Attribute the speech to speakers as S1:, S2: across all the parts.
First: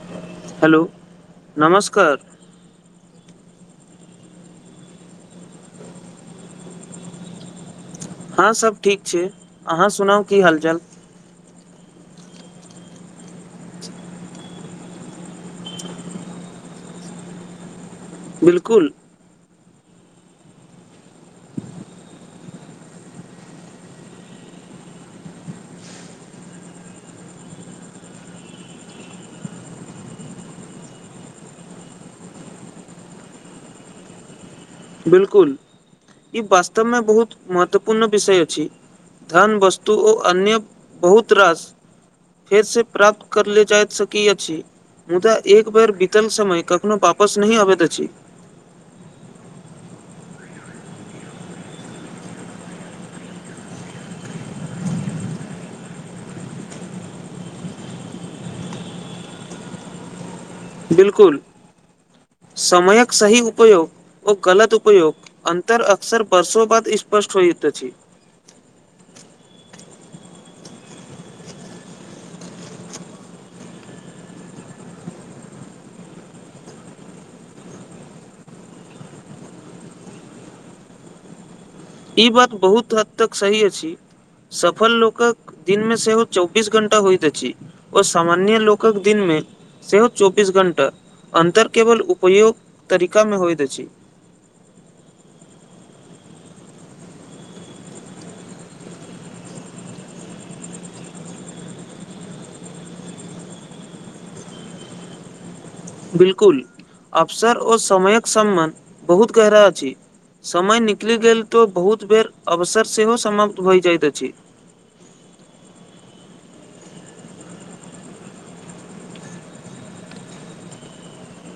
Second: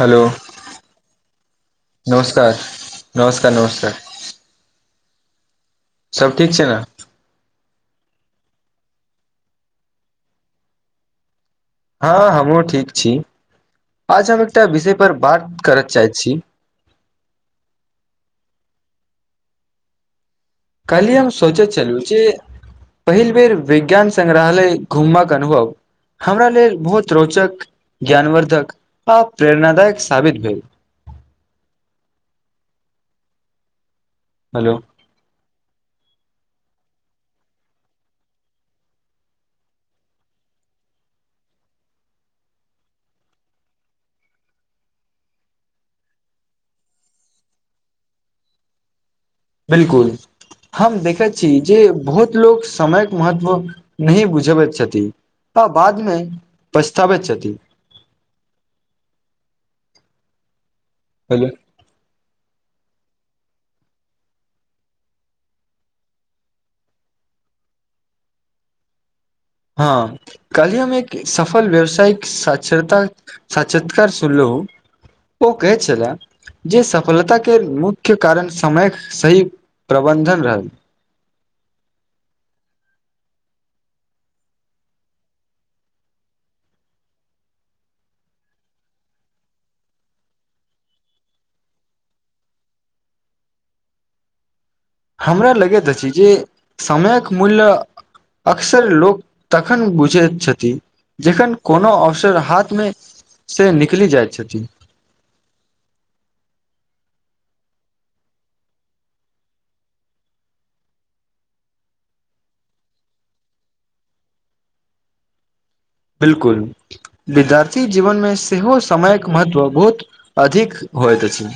S1: Hello
S2: hello
S1: नमस्कार नमस्कार नमस्कार सभ ठीक छै नऽ
S2: हँं सब ठीक छै अहाँ सुनाउ की हालचाल
S1: हँ हमहुँ ठीक छी आज हम एकटा विषय पर बात करत चाहैत छी
S2: बिल्कुल
S1: कल्हि हम सोचैत चलू जे पहिल बेेर विज्ञान संगग्रहालय घुमबाक अनुभव हमरा लेल बहुत रोचक ज्ञानवर्द्धक आ प्रेरणादायक साबित भेल हेलो
S2: बिलकुल ई वास्तव में बहुत महत्वपूर्ण विषय अछि धन वस्तु ओ अन्य बहुत रास फेर से प्राप्त करले जाइत सकैत अछि मुद्दा एक बेर बीतल समय कखनो वापस नहि अबैत अछि
S1: बिलकुल हम देखैत छी जे बहुत लोको समयक महत्व नहि बुझबैत छथि आ बाद में पछताबैत छथि
S2: बिलकुल
S1: हेलो
S2: समयक सही उपयोग ओ गलत उपयोग अन्तर अक्सर वर्षो बाद स्पष्ट होयत अछि।
S1: हँ काल्हि हम एक सफल व्यावसायिक साक्षरता साक्षात्कार सुनलौं ओ कहैत छला। जे सफलताके मुख्य कारण समयक सही प्रबन्धन रहल।
S2: ई बात बहुत हद तक सही अछि। सफल लोकक दिनमे सेहो चौबीस घंटा होइत अछि। ओ सामान्य लोकक दिनमे सेहो चौबीस घंटा अन्तर केवल उपयोग तरीका मे होइत अछि।
S1: हमरा लगैत अछि जे समयक मूल्य। अक्सर लोक तखन बुझैत छथि। जखन कोनो अवसर हाथमे से निकलि जाइत छथि।
S2: बिल्कुल अवसर ओ समयक सम्बंध बहुत गहरा अछि। समय निकलि गेल तऽ बहुत बेर अवसर सेहो समाप्त भए जाइत अछि।
S1: बिल्कुल विद्यार्थी जीवन मे सेहो समयक महत्व बहुत अधिक होइत अछि।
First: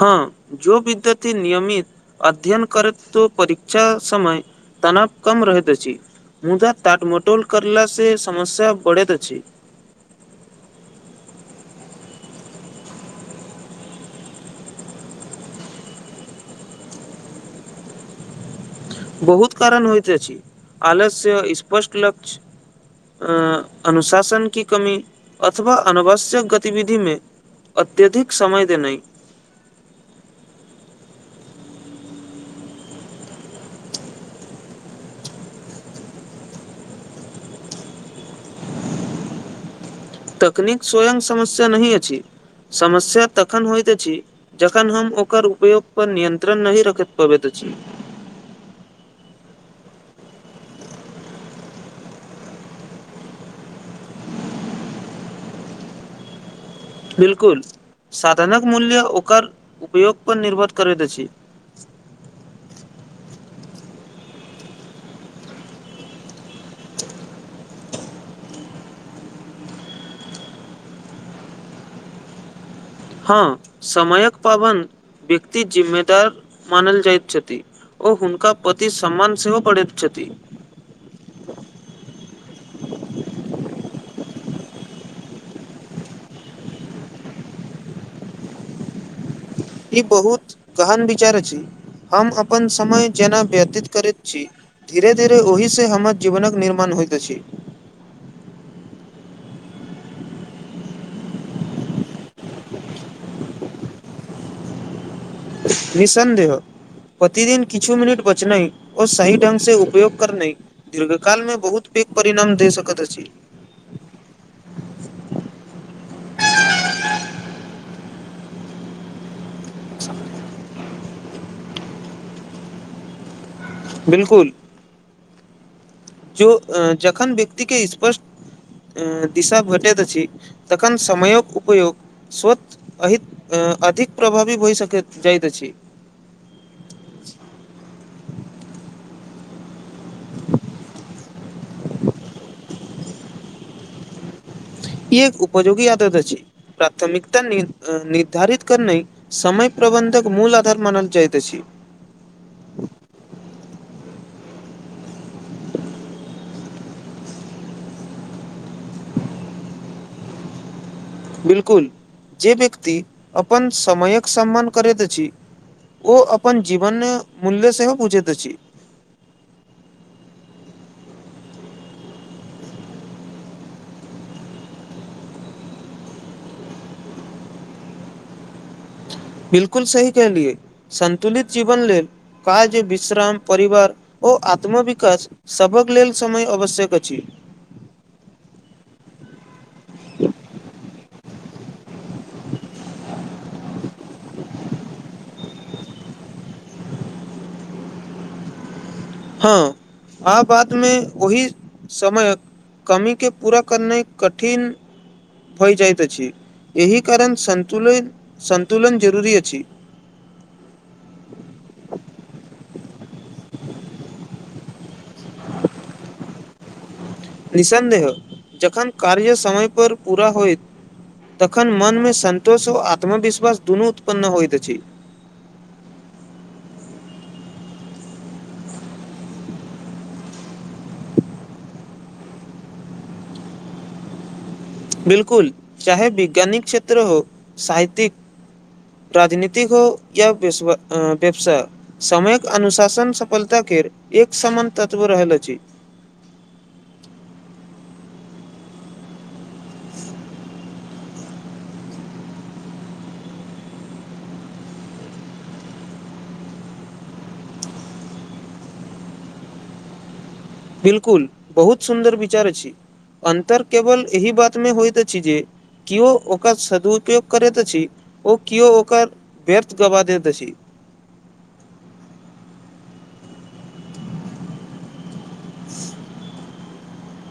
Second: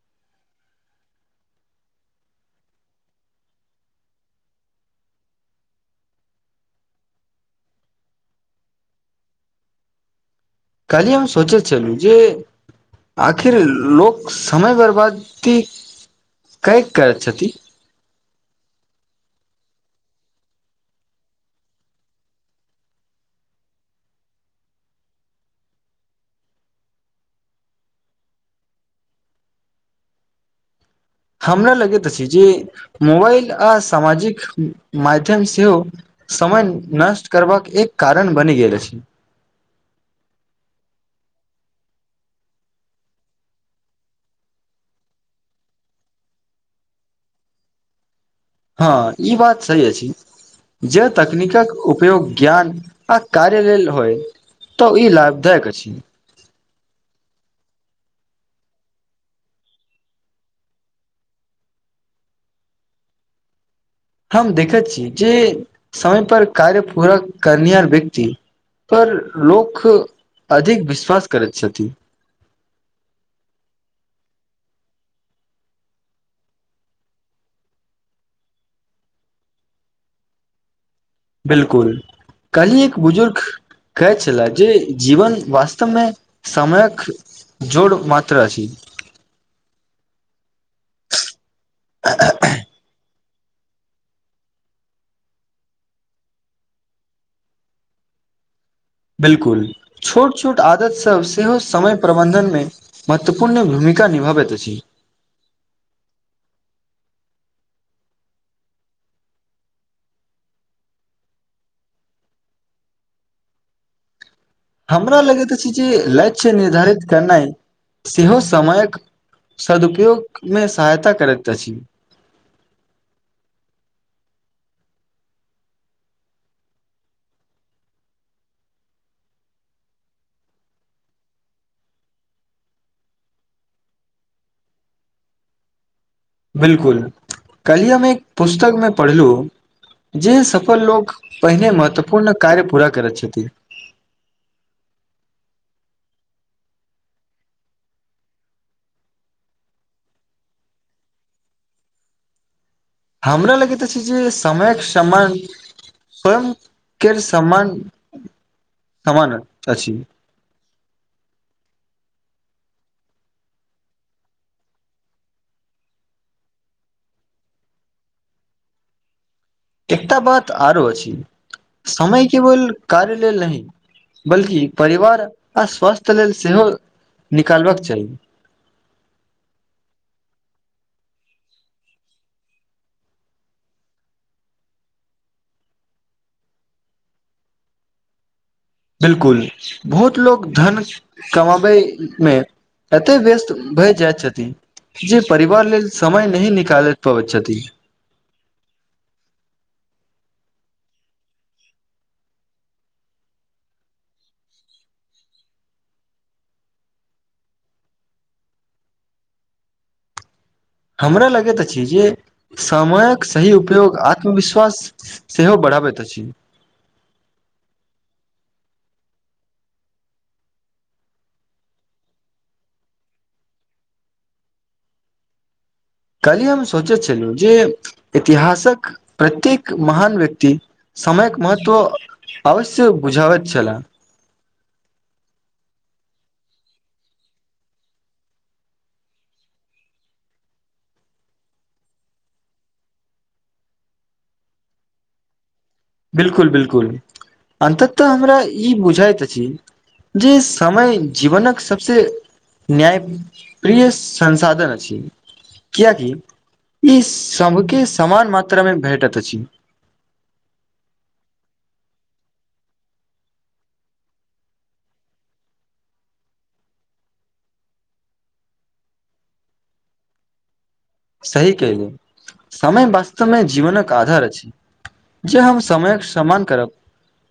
S2: हँ जो विद्यथी नियमित अध्ययन करैत तो परीक्षा समय तनाव कम रहैत अछि मुदा ताटमटोल करला से समस्या बढ़ैत अछि।
S1: कल्हि हम सोचैत छलू जे आखिर लोक समय बर्बादति कय करत छथि
S2: बहुत कारण होइत अछि आलस्य स्पष्ट लक्ष्य अ अनुशासन की कमी अथवा अनावश्यक गतिविधि मे अत्यधिक समय देनाइ
S1: हमरा लगैत अछि जे मोबाइल आ सामाजिक माध्यम सेहो समय नष्ट करबाक एक कारण बनि गेल अछि।
S2: तकनीक स्वयं समस्या नहि अछि समस्या तखन होइत अछि। जखन हम ओकर उपयोग पर नियंत्रण नहि रखत पबैत अछि।
S1: हँ ई बात सही अछि। जे तकनीकक उपयोग ज्ञान आ कार्य लेल होय। तऽ ई लाभदायक अछि।
S2: बिल्कुल साधनक मूल्य ओकर उपयोग पर निर्भर करैत अछि।
S1: हम देखैत छी जे समय पर कार्य पूरा करनिहार व्यक्ति। पर लोक अधिक विश्वास करैत छथि।
S2: हँ समयक पाबन व्यक्ति जिम्मेदार मानल जाइत छथि। ओ हुनका पति सम्मान सेहो बढ़ैत छथि।
S1: बिल्कुल कल्हि एक बुजुर्ग कहै छले जे जीवन वास्तवमे समयक जोर मात्र अछि।
S2: ई बहुत गहन विचार अछि हम अपन समय जेना व्यतीत करैत छी धीरे धीरे ओहि से हमर जीवनक निर्माण होइत अछि।
S1: बिल्कुल छोट छोट आदत सभ सेहो समय प्रबन्धनमे महत्वपूर्ण भूमिका निभाबैत अछि।
S2: निःसन्देह प्रतिदिन किछु मिनट बचनाइ ओ सही ढंग से उपयोग करनाइ दीर्घकाल मे बहुत पैघ परिणाम दे सकत अछि।
S1: हमरा लगैत अछि जे लक्ष्य निर्धारित करनाइ सेहो समयक। सदुपयोगमे सहायता करैत अछि
S2: बिलकुल जो जखन व्यक्ति के स्पष्ट ए दिशा भेटैत अछि तखन समयक उपयोग स्वत एहि अधिक प्रभावी भय सकैत जाइत अछि
S1: बिलकुल कलहि हम एक पुस्तकमे पढ़लु जे सफल लोक पहिने महत्वपूर्ण कार्य पूरा करैत छथि
S2: इ एक उपयोगी आदत अछि प्राथमिकता नि निर्धारित करने समय प्रबन्धक मूल आधार मानल जाइत अछि
S1: हमरा लगैतऽ अछि जे समयके समान स्वयं केर सम्मान सम्मान अछि।
S2: बिलकुल जे व्यक्ति अपन समयक सम्मान करैत अछि ओ अपन जीवन मूल्य सेहो बूझैत अछि
S1: एकटा बात आरो अछि समय केवल कार्य लेल नहि बल्कि परिवार आ स्वास्थ लेल सेहो निकालबाक चाही
S2: बिलकुल सही केहलियै संन्तुलित जीवन लेल काज विश्राम परिवार ओ आत्मविकाश‌ सभक लेल समय आवश्यक अछि
S1: बिलकुल बहुत लोक धन कमाबैमे एते व्यस्त भए जाइत छथिन जे परिवार लेल समय नहि निकाल पबै‌ छथि
S2: ह आहा बादमे ओहि समयक कमीके पूरा करनाय कठिन होय जाइत अछि एहि कारण सतुन सन्तुलन जरूुरी अछि
S1: हमरा लगैत अछि जे समामयक सही उपयोग आत्मविश्वास सेहो बढ़ाबैत अछि
S2: निसन्देह जखन कार्य समय पर पूरा होय तखन मन मे संन्तोष आ आत्मविश्वास दुनू उत्पन्न होइत अछि।
S1: काल्हि हम सोचैत छलहुँ जे इतिहासक प्रत्येक महान व्यक्ति। समयक महत्व अवश्य बुझाबे छलाह [unintelligible]
S2: बिल्कुल चाहे विज्ञानिक क्षेत्र हो साहितिक राजनीतिक हो या वेसव व्यवसाय। समयक अनुशासन सफलताकेर एक समान तत्व रहल अछि।
S1: बिल्कुल बिलकुल अन्ततः हमरा ई बुझैत अछि। जे समय जीवनक सबसे न्याय प्रिय संसाधन अछि। कियकि इ सभके समान मात्रामे भेटत अछि
S2: बिलकुल बहुत सुन्दर विचार अछि। अन्तर केवल एहि बात मे होइत अछि जे किओ ओकर सदुपयोग करैत अछि ओ केओ ओकर व्यर्थ गवा दैत अछि।
S1: सही केहलीयै समय वास्तवमे जीवनक आधार अछि। जे हम समयके सम्मान करब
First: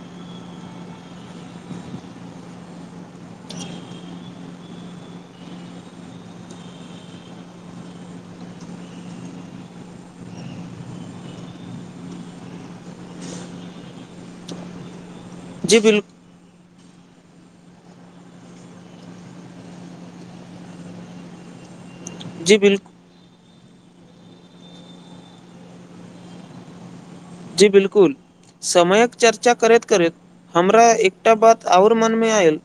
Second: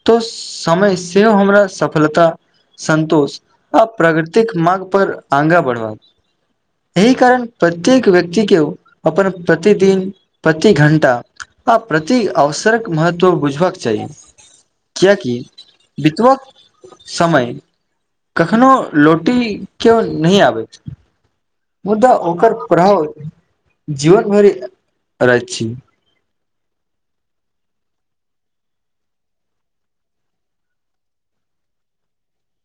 S1: तऽ समय सेहो हमरा सफलता सतोष आ प्रागग्रतिक मार्ग पर आगा बढ़ब एहि कारण प्रत्येक व्यक्ति के अपन प्रतिदिन प्रति घण्टा। आब प्रति अवसरक महत्व बुझबाक चाही कियकि।
S2: जी बिल
S1: बितवऽ। समय कखनो लोटी केओ नहि आबैत। मुदा ओकर
S2: जी बिल्कुल
S1: प्रभाव जीवन भरि रह छी
S2: जी बिलकुल। समयक चर्चा करैत करैत हमरा एकटा बात आओर मनमे आयल।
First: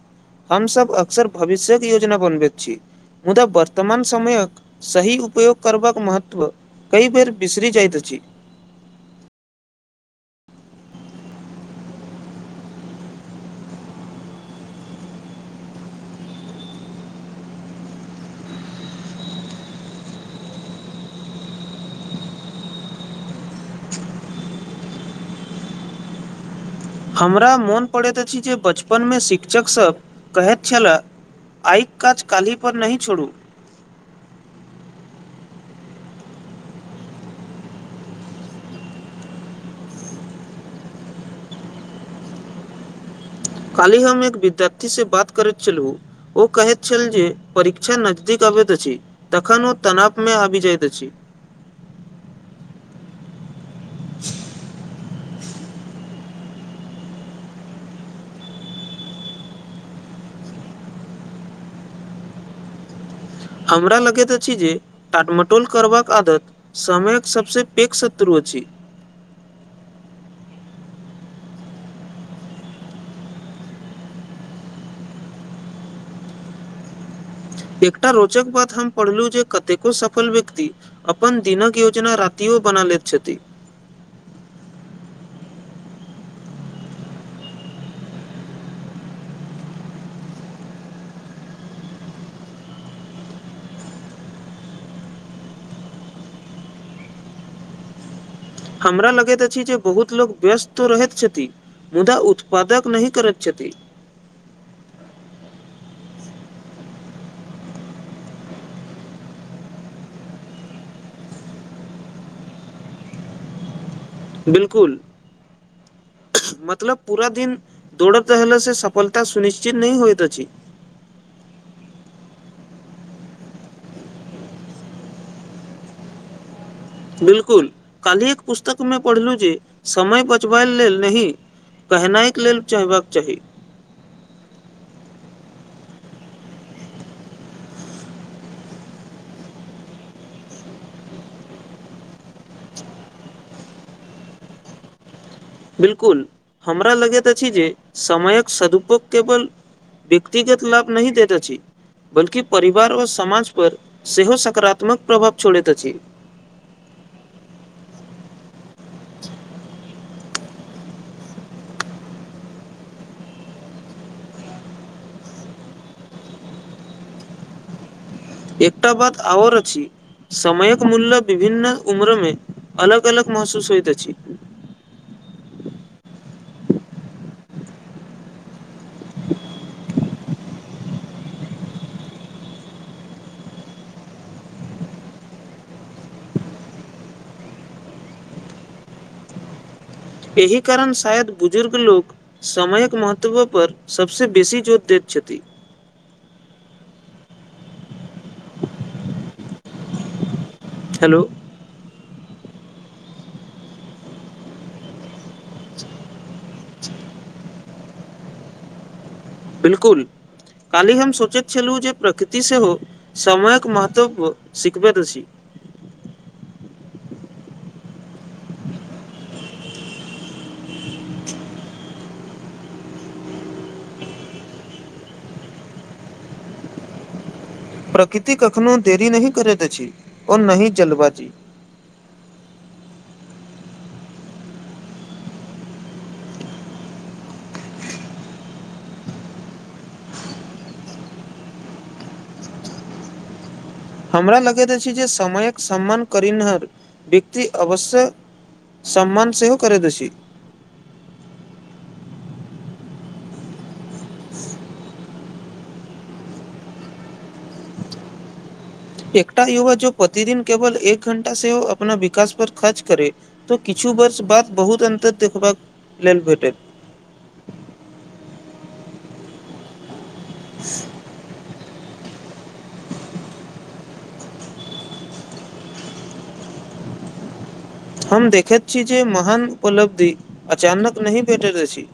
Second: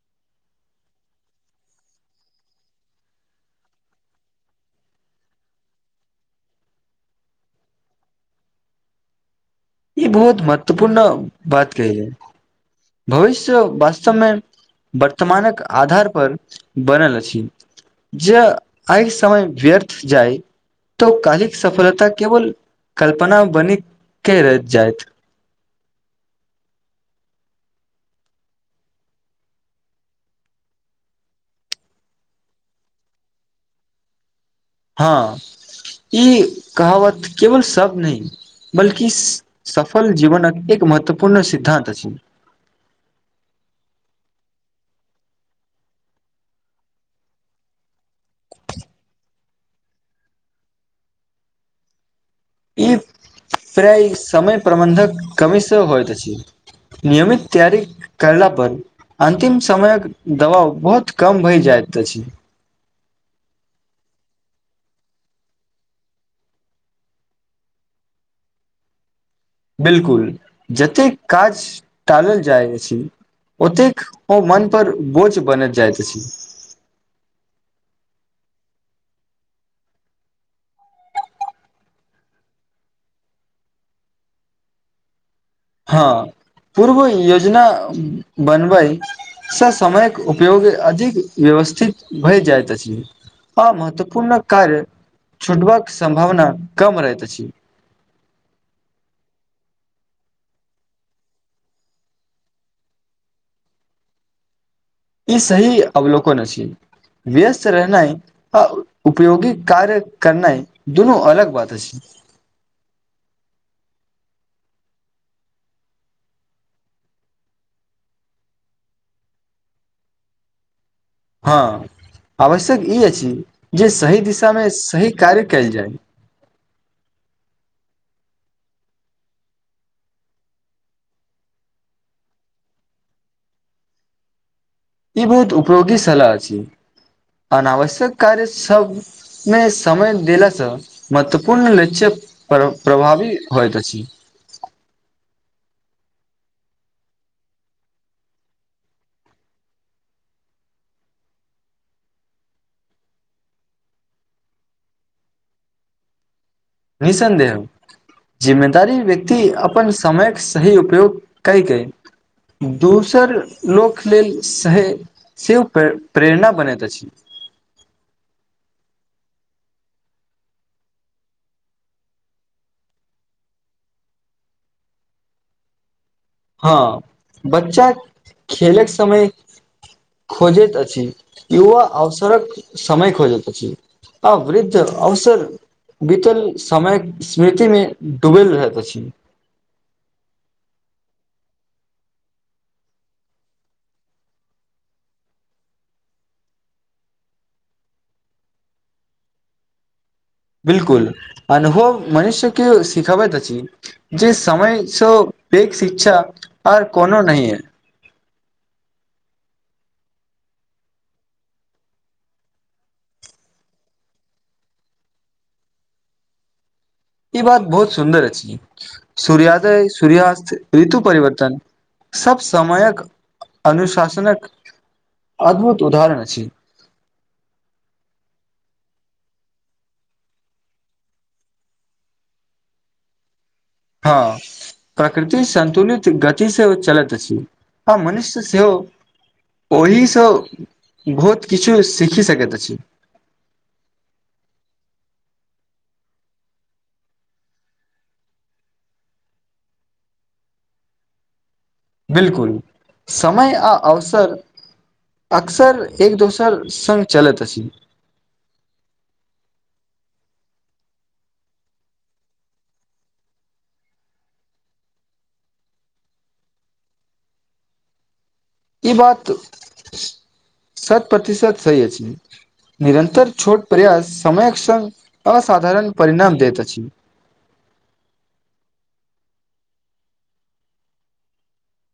S2: हमसभ अक्सर भविष्यक योजना बनबैत छी मुदा वर्तमान समय। सही उपयोग करबाक महत्व कई बेर बिसरी जाइत अछि।
S1: ई बहुत महत्वपूर्ण बात कहै या। भविष्य वास्तवमे वर्तमानक आधार पर बनल अ जऽ आइ समय व्यर्थ जाय। [unintelligible] तऽ काल्हिक सफलता केवल कल्पना बनी के रैह जायइत
S2: हमरा मोन पड़ैत अछि जे बचपनमे शिक्षकसभ कहैत छलए आइक काज काल्हि पर नहि छोड़ू
S1: हँ ई कहावत केवल शब्द नहि। बल्कि सफल जीवनक एक महत्वपूर्ण सिद्धान्त अछि।
S2: कालहि हम एक विद्यार्थी से बात करैत चलू। ओ कहैत छल जे परीक्षा नजदीक अबैत अछि तखन ओ तनाबमे आबि जाइत अछि।
S1: ई प्राय समय प्रबन्धक कमीसँ होइत अछि। नियमित तैयरी करला पर। अंतिम समयक दबाव बहुत कम भय जाइत अछि।
S2: हमरा लगैत अछि जे टाटमटोल करबाक आदत समयक सबस पैघ शत्रु अछि।
S1: बिलकुल जतेक काज टालल जाय अछि। [unintelligible] ओतेक ओ मन पर बोझ बनैत जाइत अछि। [unintelligible]
S2: एकटा रोचक बात हम पढ़लू जे कतेको सफल व्यक्ति। अपन दिनक योजना रतियो बना लेत छथिन
S1: हँ पूर्व योजना बनबै स समयक उपयोग अधिक व्यवस्थित भइ जाइत अछि। आ महत्वपूर्ण कार्य छूटबाक संभावना कम रहैत अछि।
S2: हमरा लगैत अछि जे बहुत लोक व्यस्त तो रहैत छथि। मुदा उत्पादक नहि करैत छथि।
S1: ई सही अवलोकन अछि व्यस्त रहनाइ। आ उपयोगी कार्य करना दुनू अलग बात अछि।
S2: बिल्कुल। मतलब पूरा दिन दौड़त रहला से सफलता सुनिश्चित नहि होइत अछि।
S1: हँ आवश्यक ई अछि जे सही दिशामे सही कार्य कयल जाय।
S2: बिल्कुल काल्हि एक पुस्तक मे पढ़लहु जे समय बचबाय लेल नहि पहनाई के लेल चाहबाक चाहि।
S1: ई बहुत उपयोगी सलाह अछि अनावश्यक कार्य सब मे समय देलासँ महत्वपूर्ण लक्ष्यक प्रभावी होइत अछि।
S2: बिलकुल हमरा लगैत अछि जे समयक सदुपोग केवल। व्यक्तिगत लाभ नहि देत अछि। बल्कि परिवार अ समाज पर सेहो सकरात्मक प्रभाव छोड़ैत अछि।
S1: निसंदेह। जिम्मेदारी व्यक्ति अपन समयक सही उपयोग कैके। दोसर लोक लेल सहे सेहो फेर प्रेरणा बनैत अछि।
S2: एकटा बात आओर अछि समयक मूल्य विभन्न उम्रमे अलग- अलग महसूस होइत अछि।
S1: हँ बच्चा खेलक समय खोजैत अछि युवा अवसरक समय खोजेत अछि आ वृद्ध अवसर बीतल समयक स्मृतिमे डूबल रहैत अछि
S2: एहि कारण शायद बुजुर्ग लोक समयक महत्व पर सबसे बेसी जोत दैत छथि।
S1: बिल्कुल
S2: हेलो
S1: अनुभव मनुष्यके सिखबैत अछि जे समयसँ पैघ शिक्षा आओर कोनो नही अय
S2: बिल्कुल। काल्हि हम सोचैत छेलु जे प्रकृति सेहो समयक महत्व सिखबैत अछि।
S1: ई बात बहुत सुन्दर अछि सूर्यादय सूर्यास्त ऋतु परिवर्तन सब समयक अनुशासनक अद्भुत उदाहरण अछि
S2: प्रकृति कखनो देरी नहि करैत अछि ओ नहि जल्दबाजी
S1: हँ। प्रकृति संन्तुलित गति से चलैत अछि आ मनुष्य सेहो ओहिसँ बहुत किछु सीखि सकैत अछि।
S2: हमरा लगैत अछि जे समयक सम्मान करनिहार व्यक्ति अवश्य सम्मान सेहो करैत अछि
S1: बिल्कुल समय आ अवसर अक्सर एक दोसर सङ्ग चलैत अछि।
S2: एकटा युवा जो प्रतिदिन केवल एक घण्टा सेहो अपना विकास पर खर्च करे। तऽ किछु वर्ष बाद बहुत अन्तर देखबाक लेल भेटैत
S1: ई बात शत- प्रतिशत सही अछि निरन्तर छोट प्रयास समयक सङ्ग असाधारण परिणाम दैत अछि।
S2: हम देखैत छी जे महान उपलब्धि अचानक नहि भेटैत अछि।